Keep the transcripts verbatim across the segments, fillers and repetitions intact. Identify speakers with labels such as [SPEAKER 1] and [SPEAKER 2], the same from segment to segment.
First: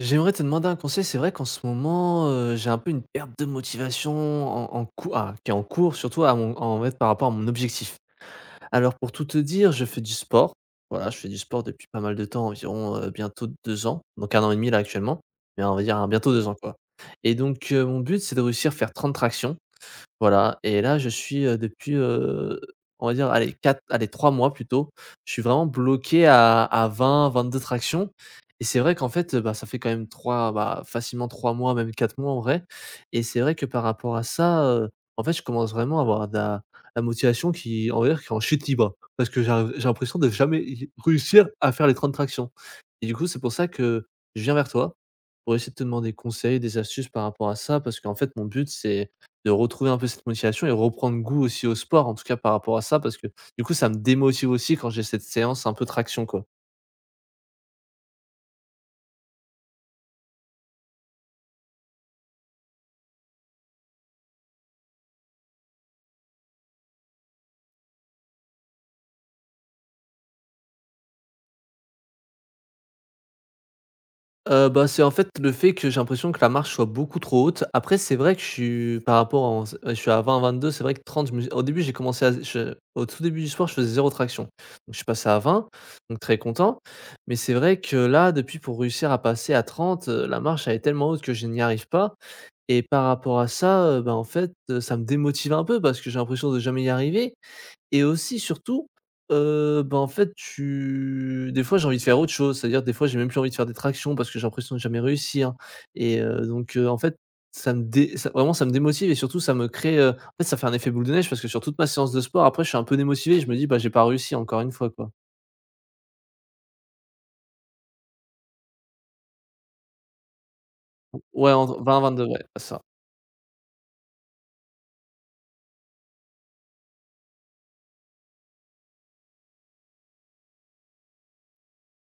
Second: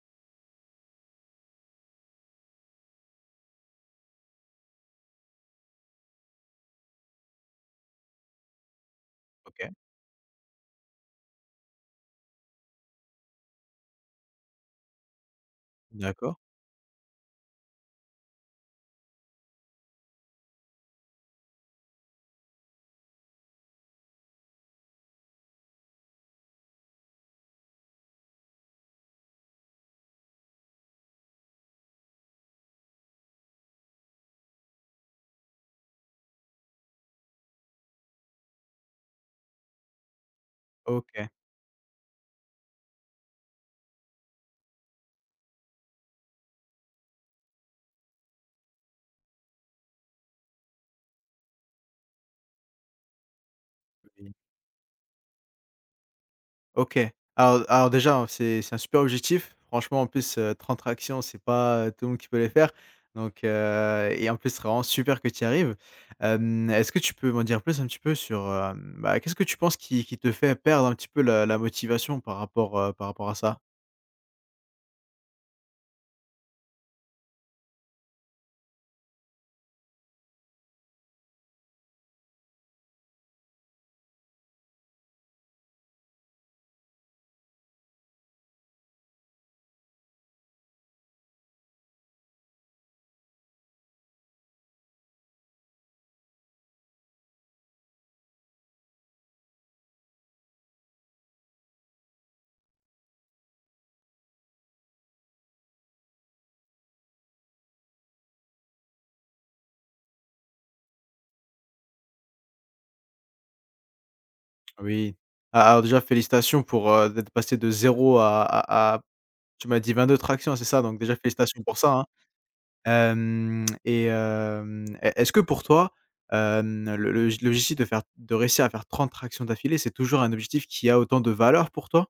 [SPEAKER 1] J'aimerais te demander un conseil. C'est vrai qu'en ce moment, heu, j'ai un peu une perte de motivation en en cou ah, qui est en cours, surtout, à mon en fait, par rapport à mon objectif. Alors pour tout te
[SPEAKER 2] OK,
[SPEAKER 1] dire, je fais du sport. Voilà, je fais du sport depuis pas mal de temps, environ, heu, bientôt deux ans, donc un an et demi là actuellement, mais on va dire, hein, bientôt
[SPEAKER 2] d'accord.
[SPEAKER 1] deux ans, quoi. Et donc, heu, mon but, c'est de réussir à faire trente tractions. Voilà, et là je suis, heu, depuis, heu, on va dire allez quatre, allez trois mois plutôt, je suis vraiment bloqué à à vingt vingt deux tractions. Et c'est vrai qu'en fait, heu, bah, ça fait quand même trois, bah, facilement trois mois, même quatre mois en vrai. Et c'est vrai que par rapport à ça, heu, en fait, je commence vraiment à avoir de la la motivation qui, on va dire, qui est en chute libre. Parce que j'arrive j'ai l'impression de jamais y
[SPEAKER 2] OK,
[SPEAKER 1] réussir à faire les trente tractions. Et du coup, c'est pour ça que je viens vers toi, pour essayer de te demander conseil, des astuces par rapport à ça, parce qu'en fait, mon but c'est de retrouver un peu cette motivation et reprendre goût aussi au sport, en tout cas par rapport à ça, parce que du coup, ça me
[SPEAKER 2] oui.
[SPEAKER 1] démotive aussi quand j'ai cette séance un peu traction, quoi.
[SPEAKER 2] OK. Alors alors déjà, hein, c'est c'est un super objectif. Franchement, en plus, heu, trente tractions, c'est pas, heu, tout le monde qui peut les faire. Donc heu et en plus, ce serait vraiment super que tu y arrives. Hem, est-ce que tu peux m'en dire plus un petit peu sur, hem, bah, qu'est-ce que tu penses qui qui te fait perdre un petit peu la la motivation par rapport, heu, par rapport à ça?
[SPEAKER 1] Heu, bah, c'est en fait le fait que j'ai l'impression que la marche soit beaucoup trop haute. Après, c'est vrai que je suis par rapport en euh, je suis à vingt vingt deux. C'est vrai que trente je me au début, j'ai commencé à je Au tout début du sport, je faisais zéro traction. Donc je suis passé à vingt, donc très content. Mais c'est vrai que là, depuis pour réussir à passer à trente, heu, la marche, elle est tellement haute que je n'y arrive pas. Et par rapport à ça, heu, bah, en fait, heu, ça me démotive un peu parce que j'ai l'impression de jamais y arriver. Et aussi surtout, heu, bah, en fait, tu des fois, j'ai envie de faire autre chose. C'est-à-dire, des fois, j'ai même plus envie de faire des tractions parce que j'ai l'impression de jamais réussir. Et heu, donc, heu, en fait, ça me dé ça vraiment, ça me démotive et surtout, ça me crée, heu, en fait, ça fait un effet boule de neige parce que sur toute ma séance de sport, après, je suis un peu démotivé et je me dis: «Bah, j'ai pas réussi», encore une fois, quoi.
[SPEAKER 2] Oui. A alors déjà, félicitations pour, heu, d'être passé de zéro à à à tu m'as dit vingt-deux tractions, c'est ça? Donc déjà,
[SPEAKER 1] Ouais,
[SPEAKER 2] félicitations pour ça, hein.
[SPEAKER 1] vingt-vingt-deux, ouais, ça.
[SPEAKER 2] Hem et hem, e est-ce que pour toi, hem, le le l'objectif de faire de réussir à faire trente tractions d'affilée, c'est toujours un objectif qui a autant de valeur pour toi?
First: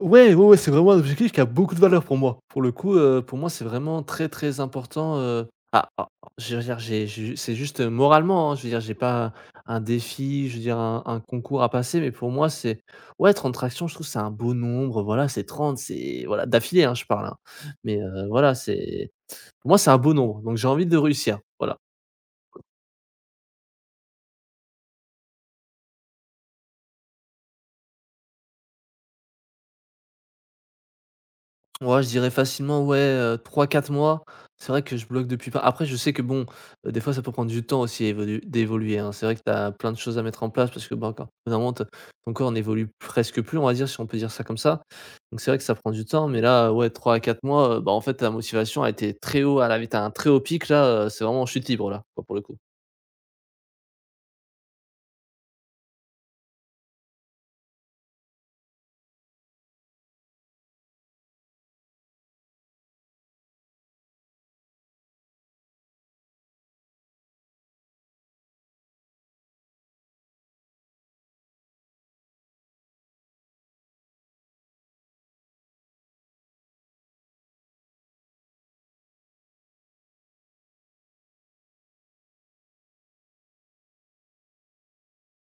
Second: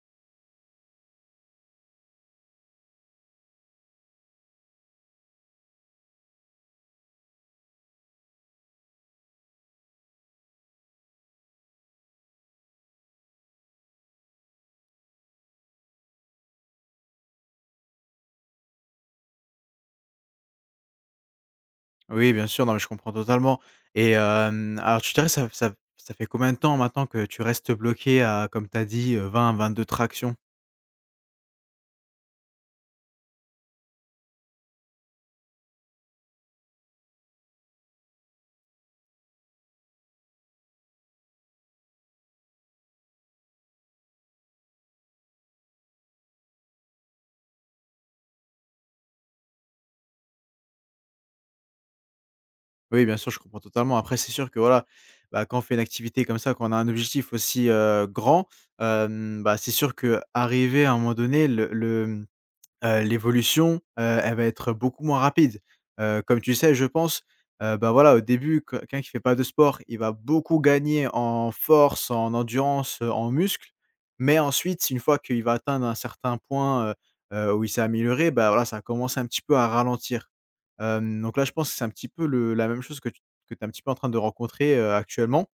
[SPEAKER 1] Ouais, ouais, ouais, c'est vraiment un objectif qui a beaucoup de valeur pour moi. Pour le coup, heu, pour moi, c'est vraiment très, très important, heu, ah ah ah, je veux dire, j'ai j'ai, c'est juste, heu, moralement, hein, je veux dire, j'ai pas un défi, je veux dire un un concours à passer, mais pour moi, c'est, ouais, trente tractions, je trouve que c'est un beau nombre, voilà, c'est trente, c'est, voilà, d'affilée, hein, je parle, hein, mais, heu, voilà, c'est, pour moi, c'est un beau nombre, donc j'ai envie de réussir, voilà.
[SPEAKER 2] Oui, bien sûr, non, mais je comprends totalement et hem, alors tu dirais ça ça ça fait combien de temps maintenant que tu restes bloqué à, comme tu as dit, vingt vingt deux tractions?
[SPEAKER 1] Moi je dirais facilement, ouais, heu, trois quatre mois. C'est vrai que je bloque depuis, pas après, je sais que bon, heu, des fois ça peut prendre du temps aussi à évolu d'évoluer, hein. C'est vrai que tu as plein de choses à mettre en place parce que, bah, quand au bout ton corps n'évolue presque plus, on va dire, si on peut dire ça comme ça. Donc c'est vrai que ça prend du temps, mais là, ouais, trois à quatre mois, heu, bah, en fait, ta motivation a été très haut à la tu un très haut pic là, heu, c'est vraiment chute libre là, quoi, pour le coup.
[SPEAKER 2] Oui, bien sûr, je comprends totalement. Après, c'est sûr que voilà, bah, quand on fait une activité comme ça, quand on a un objectif aussi, heu, grand, hem, bah, c'est sûr que arriver à un moment donné, le le Heu, l'évolution, heu, elle va être beaucoup moins rapide. Heu, comme tu sais, je pense, heu, bah, voilà, au début, que quelqu'un qui fait pas de sport, il va beaucoup gagner en force, en endurance, heu, en muscles. Mais ensuite, une fois qu'il va atteindre un certain point, heu heu, où il s'est amélioré, bah, voilà, ça commence un petit peu à ralentir. Hem, donc là, je pense que c'est un petit peu le la même chose que tu que tu es un petit peu en train de rencontrer, heu, actuellement.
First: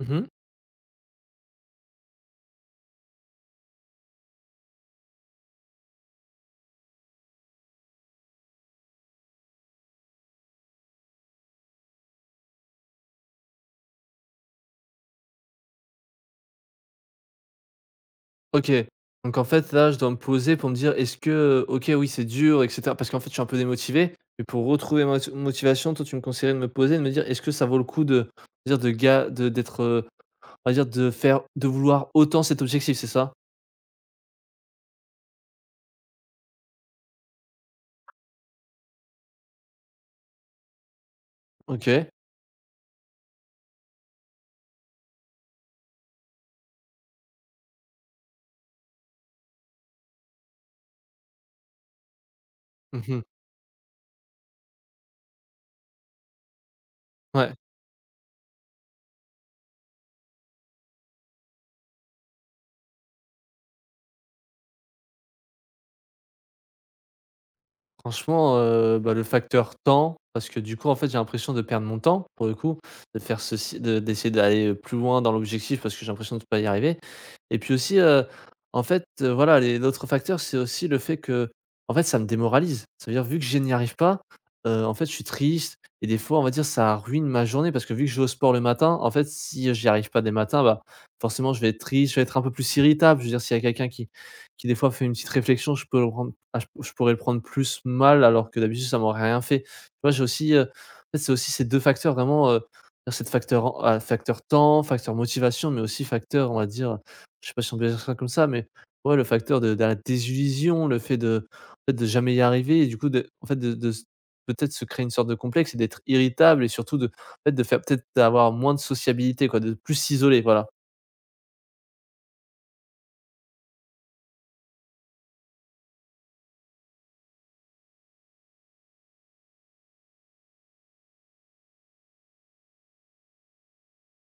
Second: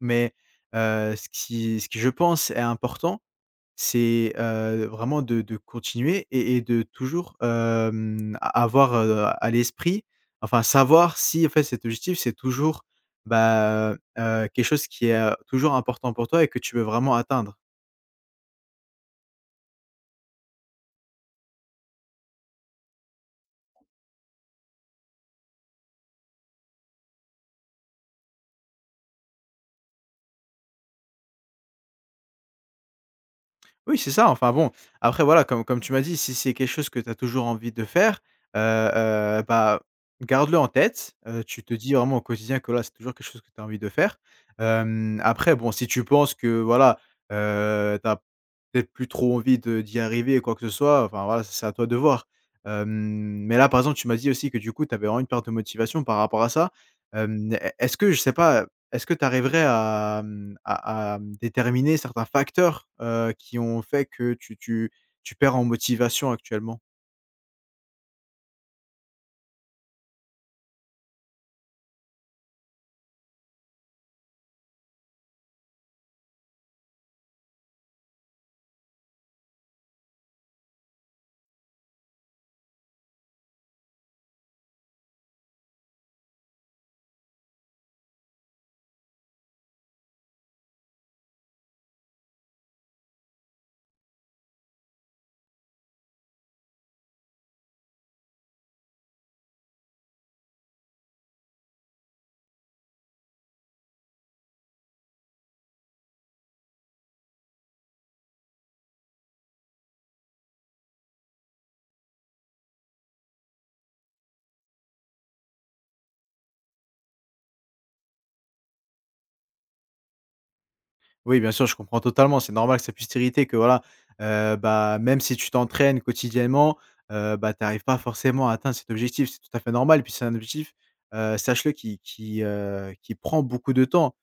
[SPEAKER 1] Mmh.
[SPEAKER 2] Mais, heu, ce qui ce qui, je pense, est important, c'est, heu, vraiment de de continuer et et de toujours, hem, a avoir, heu, à l'esprit, enfin savoir si en fait cet objectif c'est toujours, bah, heu, quelque chose qui est, heu, toujours important pour toi et que tu veux vraiment atteindre.
[SPEAKER 1] OK. Donc en fait, là, je dois me poser pour me dire: «Est-ce que, OK, oui, c'est dur et cetera», parce qu'en fait, je suis un peu démotivé, mais pour retrouver ma moti motivation, toi, tu me conseillerais de me poser, de me dire: «Est-ce que ça vaut le coup de dire de ga de d'être, heu, on va dire, de faire de vouloir autant cet objectif?», c'est ça?
[SPEAKER 2] Oui, c'est ça, enfin bon, après voilà, comme comme tu m'as dit, si c'est quelque chose que tu as toujours envie de faire, heu heu, bah, garde-le en tête, heu, tu te dis
[SPEAKER 1] OK.
[SPEAKER 2] vraiment au quotidien que, là c'est toujours quelque chose que tu as envie de faire. Hem, après bon, si tu penses que, voilà, heu, tu peut-être plus trop envie de d'y arriver, quoi que ce soit, enfin voilà, c'est à toi de voir. Hem,
[SPEAKER 1] Mmh,
[SPEAKER 2] mais là, par exemple, tu m'as dit aussi que, du coup, tu avais vraiment une perte de motivation par rapport à ça.
[SPEAKER 1] ouais.
[SPEAKER 2] Hem, Est-ce que je sais pas, est-ce que tu arriverais à, mmh, à à déterminer certains facteurs, heu, qui ont fait que tu tu tu perds en motivation actuellement?
[SPEAKER 1] Franchement, heu, bah, le facteur temps, parce que du coup, en fait, j'ai l'impression de perdre mon temps, pour le coup, de faire ceci de d'essayer d'aller, euh, plus loin dans l'objectif parce que j'ai l'impression de ne pas y arriver. Et puis aussi, heu, en fait, heu, voilà, les l'autre facteur, c'est aussi le fait que, en fait, ça me démoralise. Ça veut dire, vu que je n'y arrive pas, heu, en fait, je suis triste et des fois, on va dire, ça ruine ma journée parce que vu que je vais au sport le matin, en fait, si, j'y arrive pas des matins, bah, forcément, je vais être triste, je vais être un peu plus irritable. Je veux dire, s'il y a quelqu'un qui qui des fois fait une petite réflexion, je peux le prendre ah je je pourrais le prendre plus mal alors que d'habitude ça m'aurait rien fait. Tu vois, j'ai aussi, heu, en fait, c'est aussi ces deux facteurs vraiment, heu, c'est facteur en ah, facteur temps, facteur motivation, mais aussi facteur, on va dire, je sais pas si on peut dire ça comme ça, mais ouais, le facteur de de la désillusion, le fait de, en fait, de jamais y arriver et du coup de, en fait, de de s peut-être se créer une sorte de complexe et d'être irritable, et surtout de, en fait, de faire peut-être d'avoir moins de sociabilité, quoi, de plus s'isoler, voilà.
[SPEAKER 2] Oui, bien sûr, je comprends totalement. C'est normal que ça puisse t'irriter que voilà, heu, bah, même si tu t'entraînes quotidiennement, heu, bah, tu n'arrives pas forcément à atteindre cet objectif. C'est tout à fait normal et puis c'est un objectif, heu, sache-le qui qui, heu, qui prend beaucoup de temps.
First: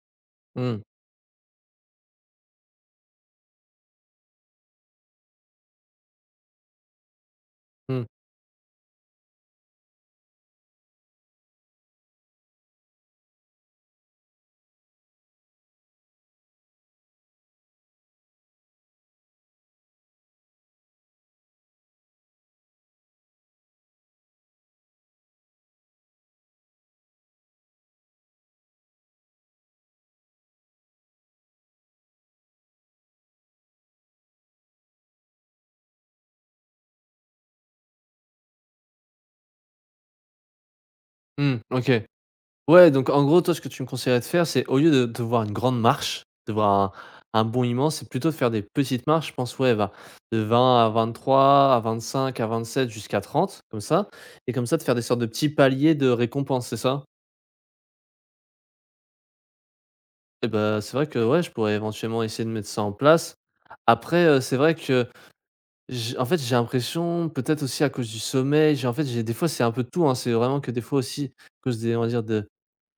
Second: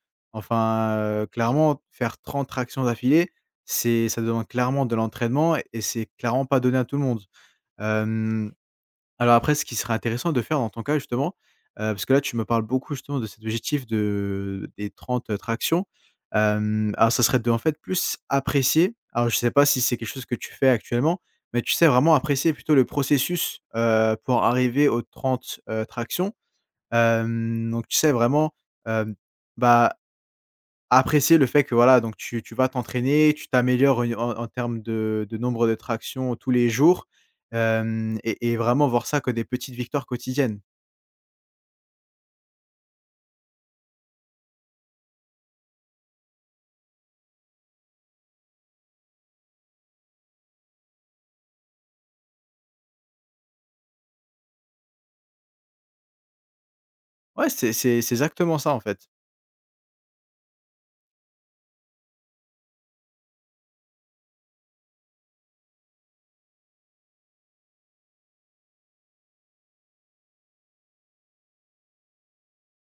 [SPEAKER 1] Mmh,
[SPEAKER 2] Enfin, heu, clairement, faire trente tractions d'affilée, c'est ça demande clairement de l'entraînement et et c'est clairement pas donné à tout le monde.
[SPEAKER 1] mmh,
[SPEAKER 2] Hem Alors après, ce qui serait intéressant de faire dans ton cas justement, heu, parce que là tu me parles beaucoup justement de cet objectif de des trente tractions, hem, alors ça serait de, en fait, plus apprécier, alors je sais pas si c'est quelque chose que tu fais actuellement, mais tu sais vraiment apprécier plutôt le processus, heu, pour arriver aux trente heu, tractions. Hem, donc tu sais vraiment, hem, bah, apprécier le fait que voilà, donc tu tu vas t'entraîner, tu t'améliores en en en termes de de nombre de tractions tous les jours, hem et et vraiment voir ça que des petites victoires quotidiennes.
[SPEAKER 1] mmh, OK. Ouais, donc en gros, toi, ce que tu me conseillerais de faire, c'est au lieu de de voir une grande marche, de voir un, un bond immense, c'est plutôt de faire des petites marches. Je pense, ouais, va de vingt à vingt-trois, à vingt-cinq, à vingt-sept, jusqu'à trente, comme ça. Et comme ça, de faire des sortes de petits paliers de récompense, c'est ça?
[SPEAKER 2] Ouais, c'est c'est c'est exactement ça, en fait.
[SPEAKER 1] Et ben c'est vrai que, ouais, je pourrais éventuellement essayer de mettre ça en place. Après, heu, c'est vrai que, j en fait, j'ai l'impression, peut-être aussi à cause du sommeil, j'ai en fait, j'ai des fois, c'est un peu tout, hein, c'est vraiment que des fois aussi, à cause des on va dire de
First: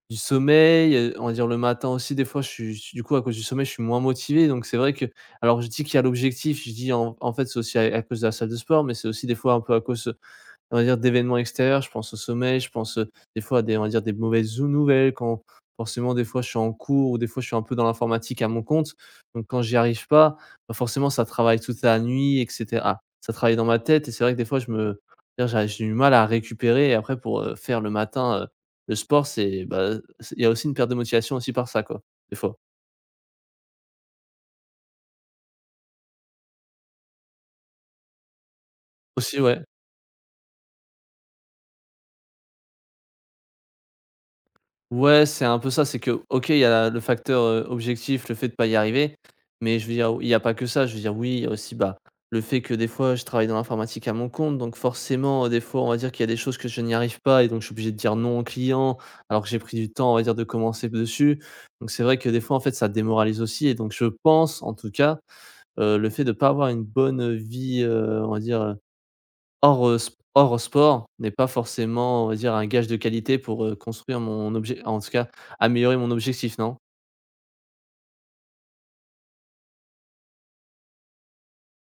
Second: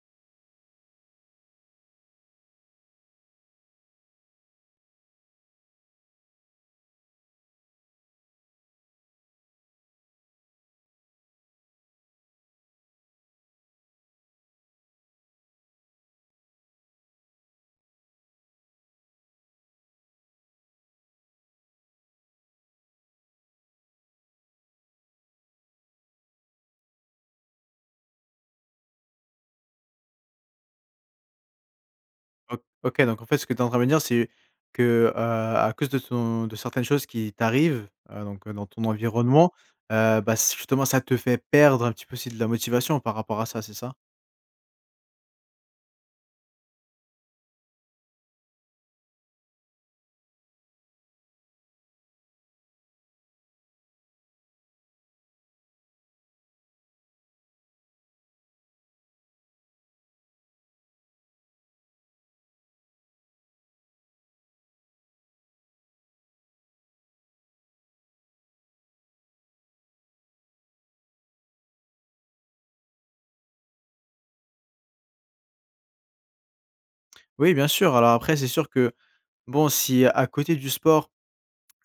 [SPEAKER 1] du sommeil, heu, on va dire le matin aussi des fois je suis je suis, du coup, à cause du sommeil, je suis moins motivé, donc c'est vrai que, alors je dis qu'il y a l'objectif, je dis en en fait c'est aussi à à cause de la salle de sport, mais c'est aussi des fois un peu à cause, on va dire, d'événements extérieurs. Je pense au sommeil, je pense, heu, des fois à des, on va dire, des mauvaises ou nouvelles, quand forcément des fois je suis en cours, ou des fois je suis un peu dans l'informatique à mon compte. Donc quand j'y arrive pas, bah, forcément ça travaille toute la nuit et cetera. Ah, ça travaille dans ma tête et c'est vrai que des fois, je me dire j'a j'ai du mal à récupérer et après pour, heu, faire le matin, heu, le sport, c'est, bah, c'est il y a aussi une perte de motivation aussi par ça, quoi, des fois.
[SPEAKER 2] O OK, donc en fait, ce que tu es en train de me dire, c'est que, heu, à cause de ton de certaines choses qui t'arrivent, heu, donc, heu, dans ton
[SPEAKER 1] Aussi,
[SPEAKER 2] environnement,
[SPEAKER 1] ouais.
[SPEAKER 2] heu, bah, c justement, ça te fait perdre un petit peu aussi de la motivation par rapport à ça, c'est ça?
[SPEAKER 1] Ouais, c'est un peu ça, c'est que, OK, il y a le facteur, heu, objectif, le fait de pas y arriver, mais je veux dire, il y a pas que ça. Je veux dire, oui, il y a aussi, bah, le fait que des fois je travaille dans l'informatique à mon compte, donc forcément, heu, des fois, on va dire qu'il y a des choses que je n'y arrive pas et donc je suis obligé de dire non aux clients, alors que j'ai pris du temps, on va dire, de commencer dessus. Donc c'est vrai que des fois, en fait, ça démoralise aussi et donc je pense, en tout cas, heu, le fait de ne pas avoir une bonne vie, heu, on va dire, Hors, heu, sp hors sport, n'est pas forcément, on va dire, un gage de qualité pour, heu, construire mon objet, en tout cas, améliorer mon objectif, non?
[SPEAKER 2] Oui, bien sûr. Alors après, c'est sûr que, bon, si à côté du sport,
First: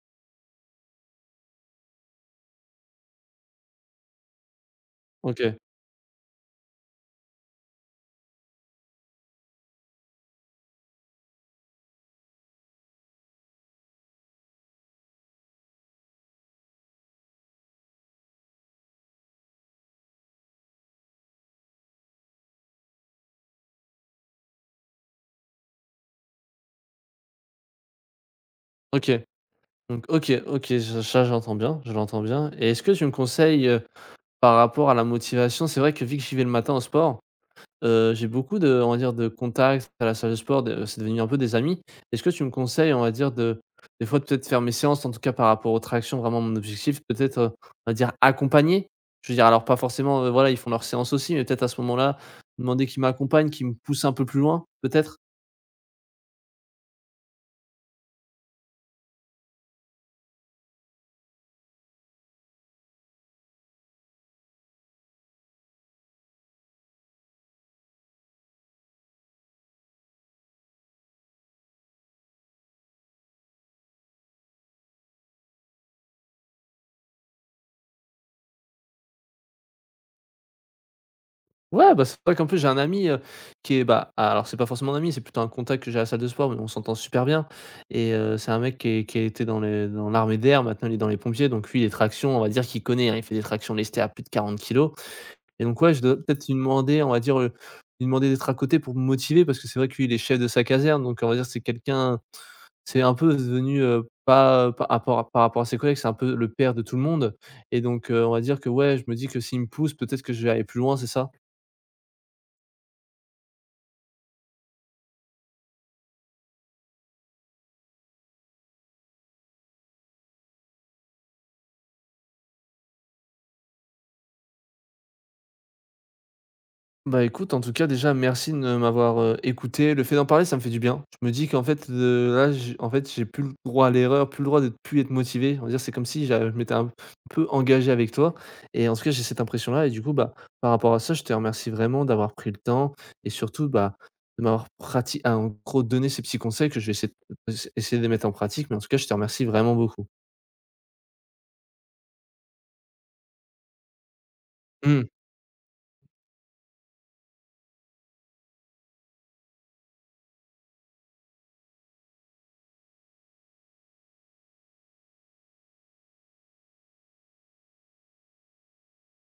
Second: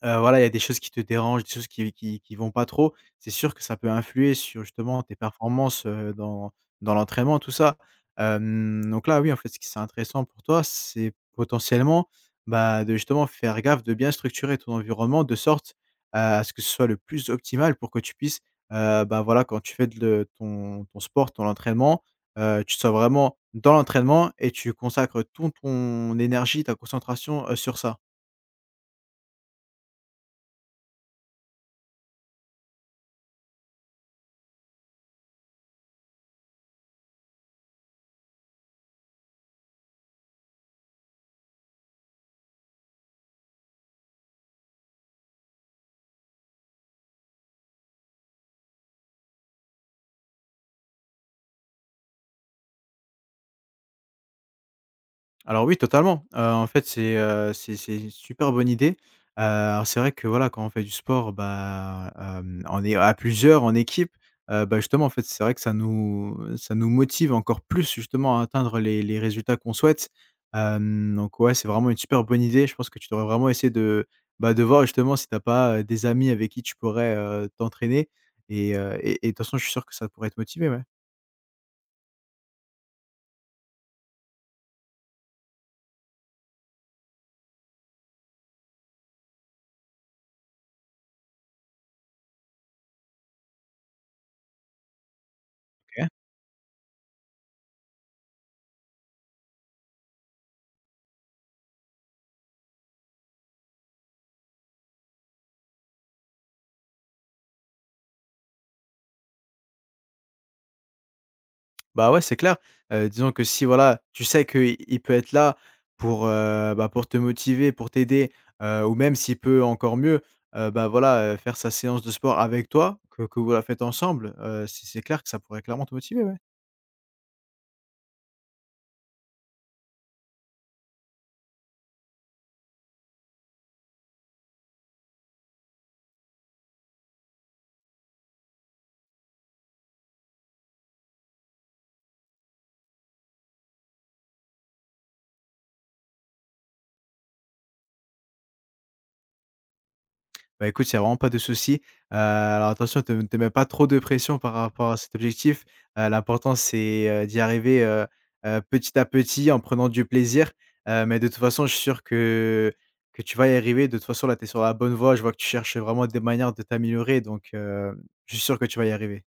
[SPEAKER 2] Heu, voilà, il y a des choses qui te dérangent, des choses qui qui qui vont pas trop. C'est sûr que ça peut influer sur justement tes
[SPEAKER 1] OK,
[SPEAKER 2] performances, heu, dans dans l'entraînement, tout ça. Hem, donc là, oui, en fait, ce qui c'est intéressant pour toi, c'est potentiellement, bah, de justement faire gaffe, de bien structurer ton environnement de sorte à ce que ce soit le plus optimal pour que tu puisses, heu, bah, voilà, quand tu fais de le ton ton sport, ton entraînement, heu, tu sois vraiment dans l'entraînement et tu consacres ton ton énergie, ta concentration, heu, sur ça.
[SPEAKER 1] OK, donc OK, OK, ç ça j'entends bien, je l'entends bien. Et est-ce que tu me conseilles, heu, par rapport à la motivation? C'est vrai que vu que j'y vais le matin au sport. Heu, j'ai beaucoup de, on va dire, de contacts à la salle de sport, de c'est devenu un peu des amis. Est-ce que tu me conseilles, on va dire, de des fois de peut-être faire mes séances, en tout cas par rapport aux tractions, vraiment mon objectif peut-être, heu, on va dire, accompagner? Je veux dire, alors pas forcément, heu, voilà, ils font leurs séances aussi, mais peut-être à ce moment-là, demander qu'ils m'accompagnent, qu'ils me poussent un peu plus loin peut-être?
[SPEAKER 2] Alors oui, totalement. Heu, en fait, c'est, heu, c'est c'est une super bonne idée. Heu, alors c'est vrai que, voilà, quand on fait du sport, bah, hem, on est à plusieurs, en équipe, heu, bah, justement, en fait, c'est vrai que ça nous ça nous motive encore plus, justement, à atteindre les les résultats qu'on souhaite. Hem, donc ouais, c'est vraiment une super bonne idée. Je pense que tu devrais vraiment essayer de, bah, de voir, justement, si t'as pas, heu, des amis avec qui tu pourrais, heu, t'entraîner et heu et et de toute façon, je suis sûr que ça pourrait te motiver, ouais.
[SPEAKER 1] Ouais, bah, c'est vrai qu'en plus j'ai un ami, heu, qui est, bah, alors c'est pas forcément un ami, c'est plutôt un contact que j'ai à la salle de sport, mais on s'entend super bien. Et heu, c'est un mec qui est qui a été dans les dans l'armée d'air, maintenant il est dans les pompiers, donc lui les tractions, on va dire qu'il connaît, hein, il fait des tractions lestées à plus de quarante kilos. Et donc, ouais, je dois peut-être lui demander, on va dire, heu, lui demander d'être à côté pour me motiver parce que c'est vrai que lui, il est chef de sa caserne, donc on va dire c'est quelqu'un, c'est un peu devenu, heu, pas par rapport à par rapport à ses collègues, c'est un peu le père de tout le monde. Et donc, heu, on va dire que, ouais, je me dis que s'il me pousse, peut-être que je vais aller plus loin, c'est ça?
[SPEAKER 2] Bah, ouais, c'est clair. Heu, disons que si voilà, tu sais qu'il il peut être là pour, heu, bah, pour te motiver, pour t'aider, heu, ou même s'il peut encore mieux, heu, bah, voilà, heu, faire sa séance de sport avec toi, que que vous la faites ensemble, heu, c'est c'est clair que ça pourrait clairement te motiver, ouais.
[SPEAKER 1] Bah, écoute, en tout cas, déjà, merci de m'avoir, heu, écouté. Le fait d'en parler, ça me fait du bien. Je me dis qu'en fait, heu, là, j en fait, j'ai plus le droit à l'erreur, plus le droit de plus être motivé. On va dire, c'est comme si j'a je m'étais un peu engagé avec toi. Et en tout cas, j'ai cette impression-là et du coup, bah, par rapport à ça, je te remercie vraiment d'avoir pris le temps et surtout, bah, de m'avoir, pratiqué ah, en gros, donné ces petits conseils que je vais essayer de essayer de les mettre en pratique, mais en tout cas, je te remercie vraiment beaucoup.
[SPEAKER 2] Bah, écoute, il y a vraiment pas de souci. Heu, alors attention, ne te te mets pas trop de pression par rapport à
[SPEAKER 1] Mmh.
[SPEAKER 2] cet objectif. Heu, l'important c'est, heu, d'y arriver, heu heu, petit à petit en prenant du plaisir. Heu, mais de toute façon, je suis sûr que que tu vas y arriver. De toute façon, là, tu es sur la bonne voie. Je vois que tu cherches vraiment des manières de t'améliorer donc, heu, je suis sûr que tu vas y arriver.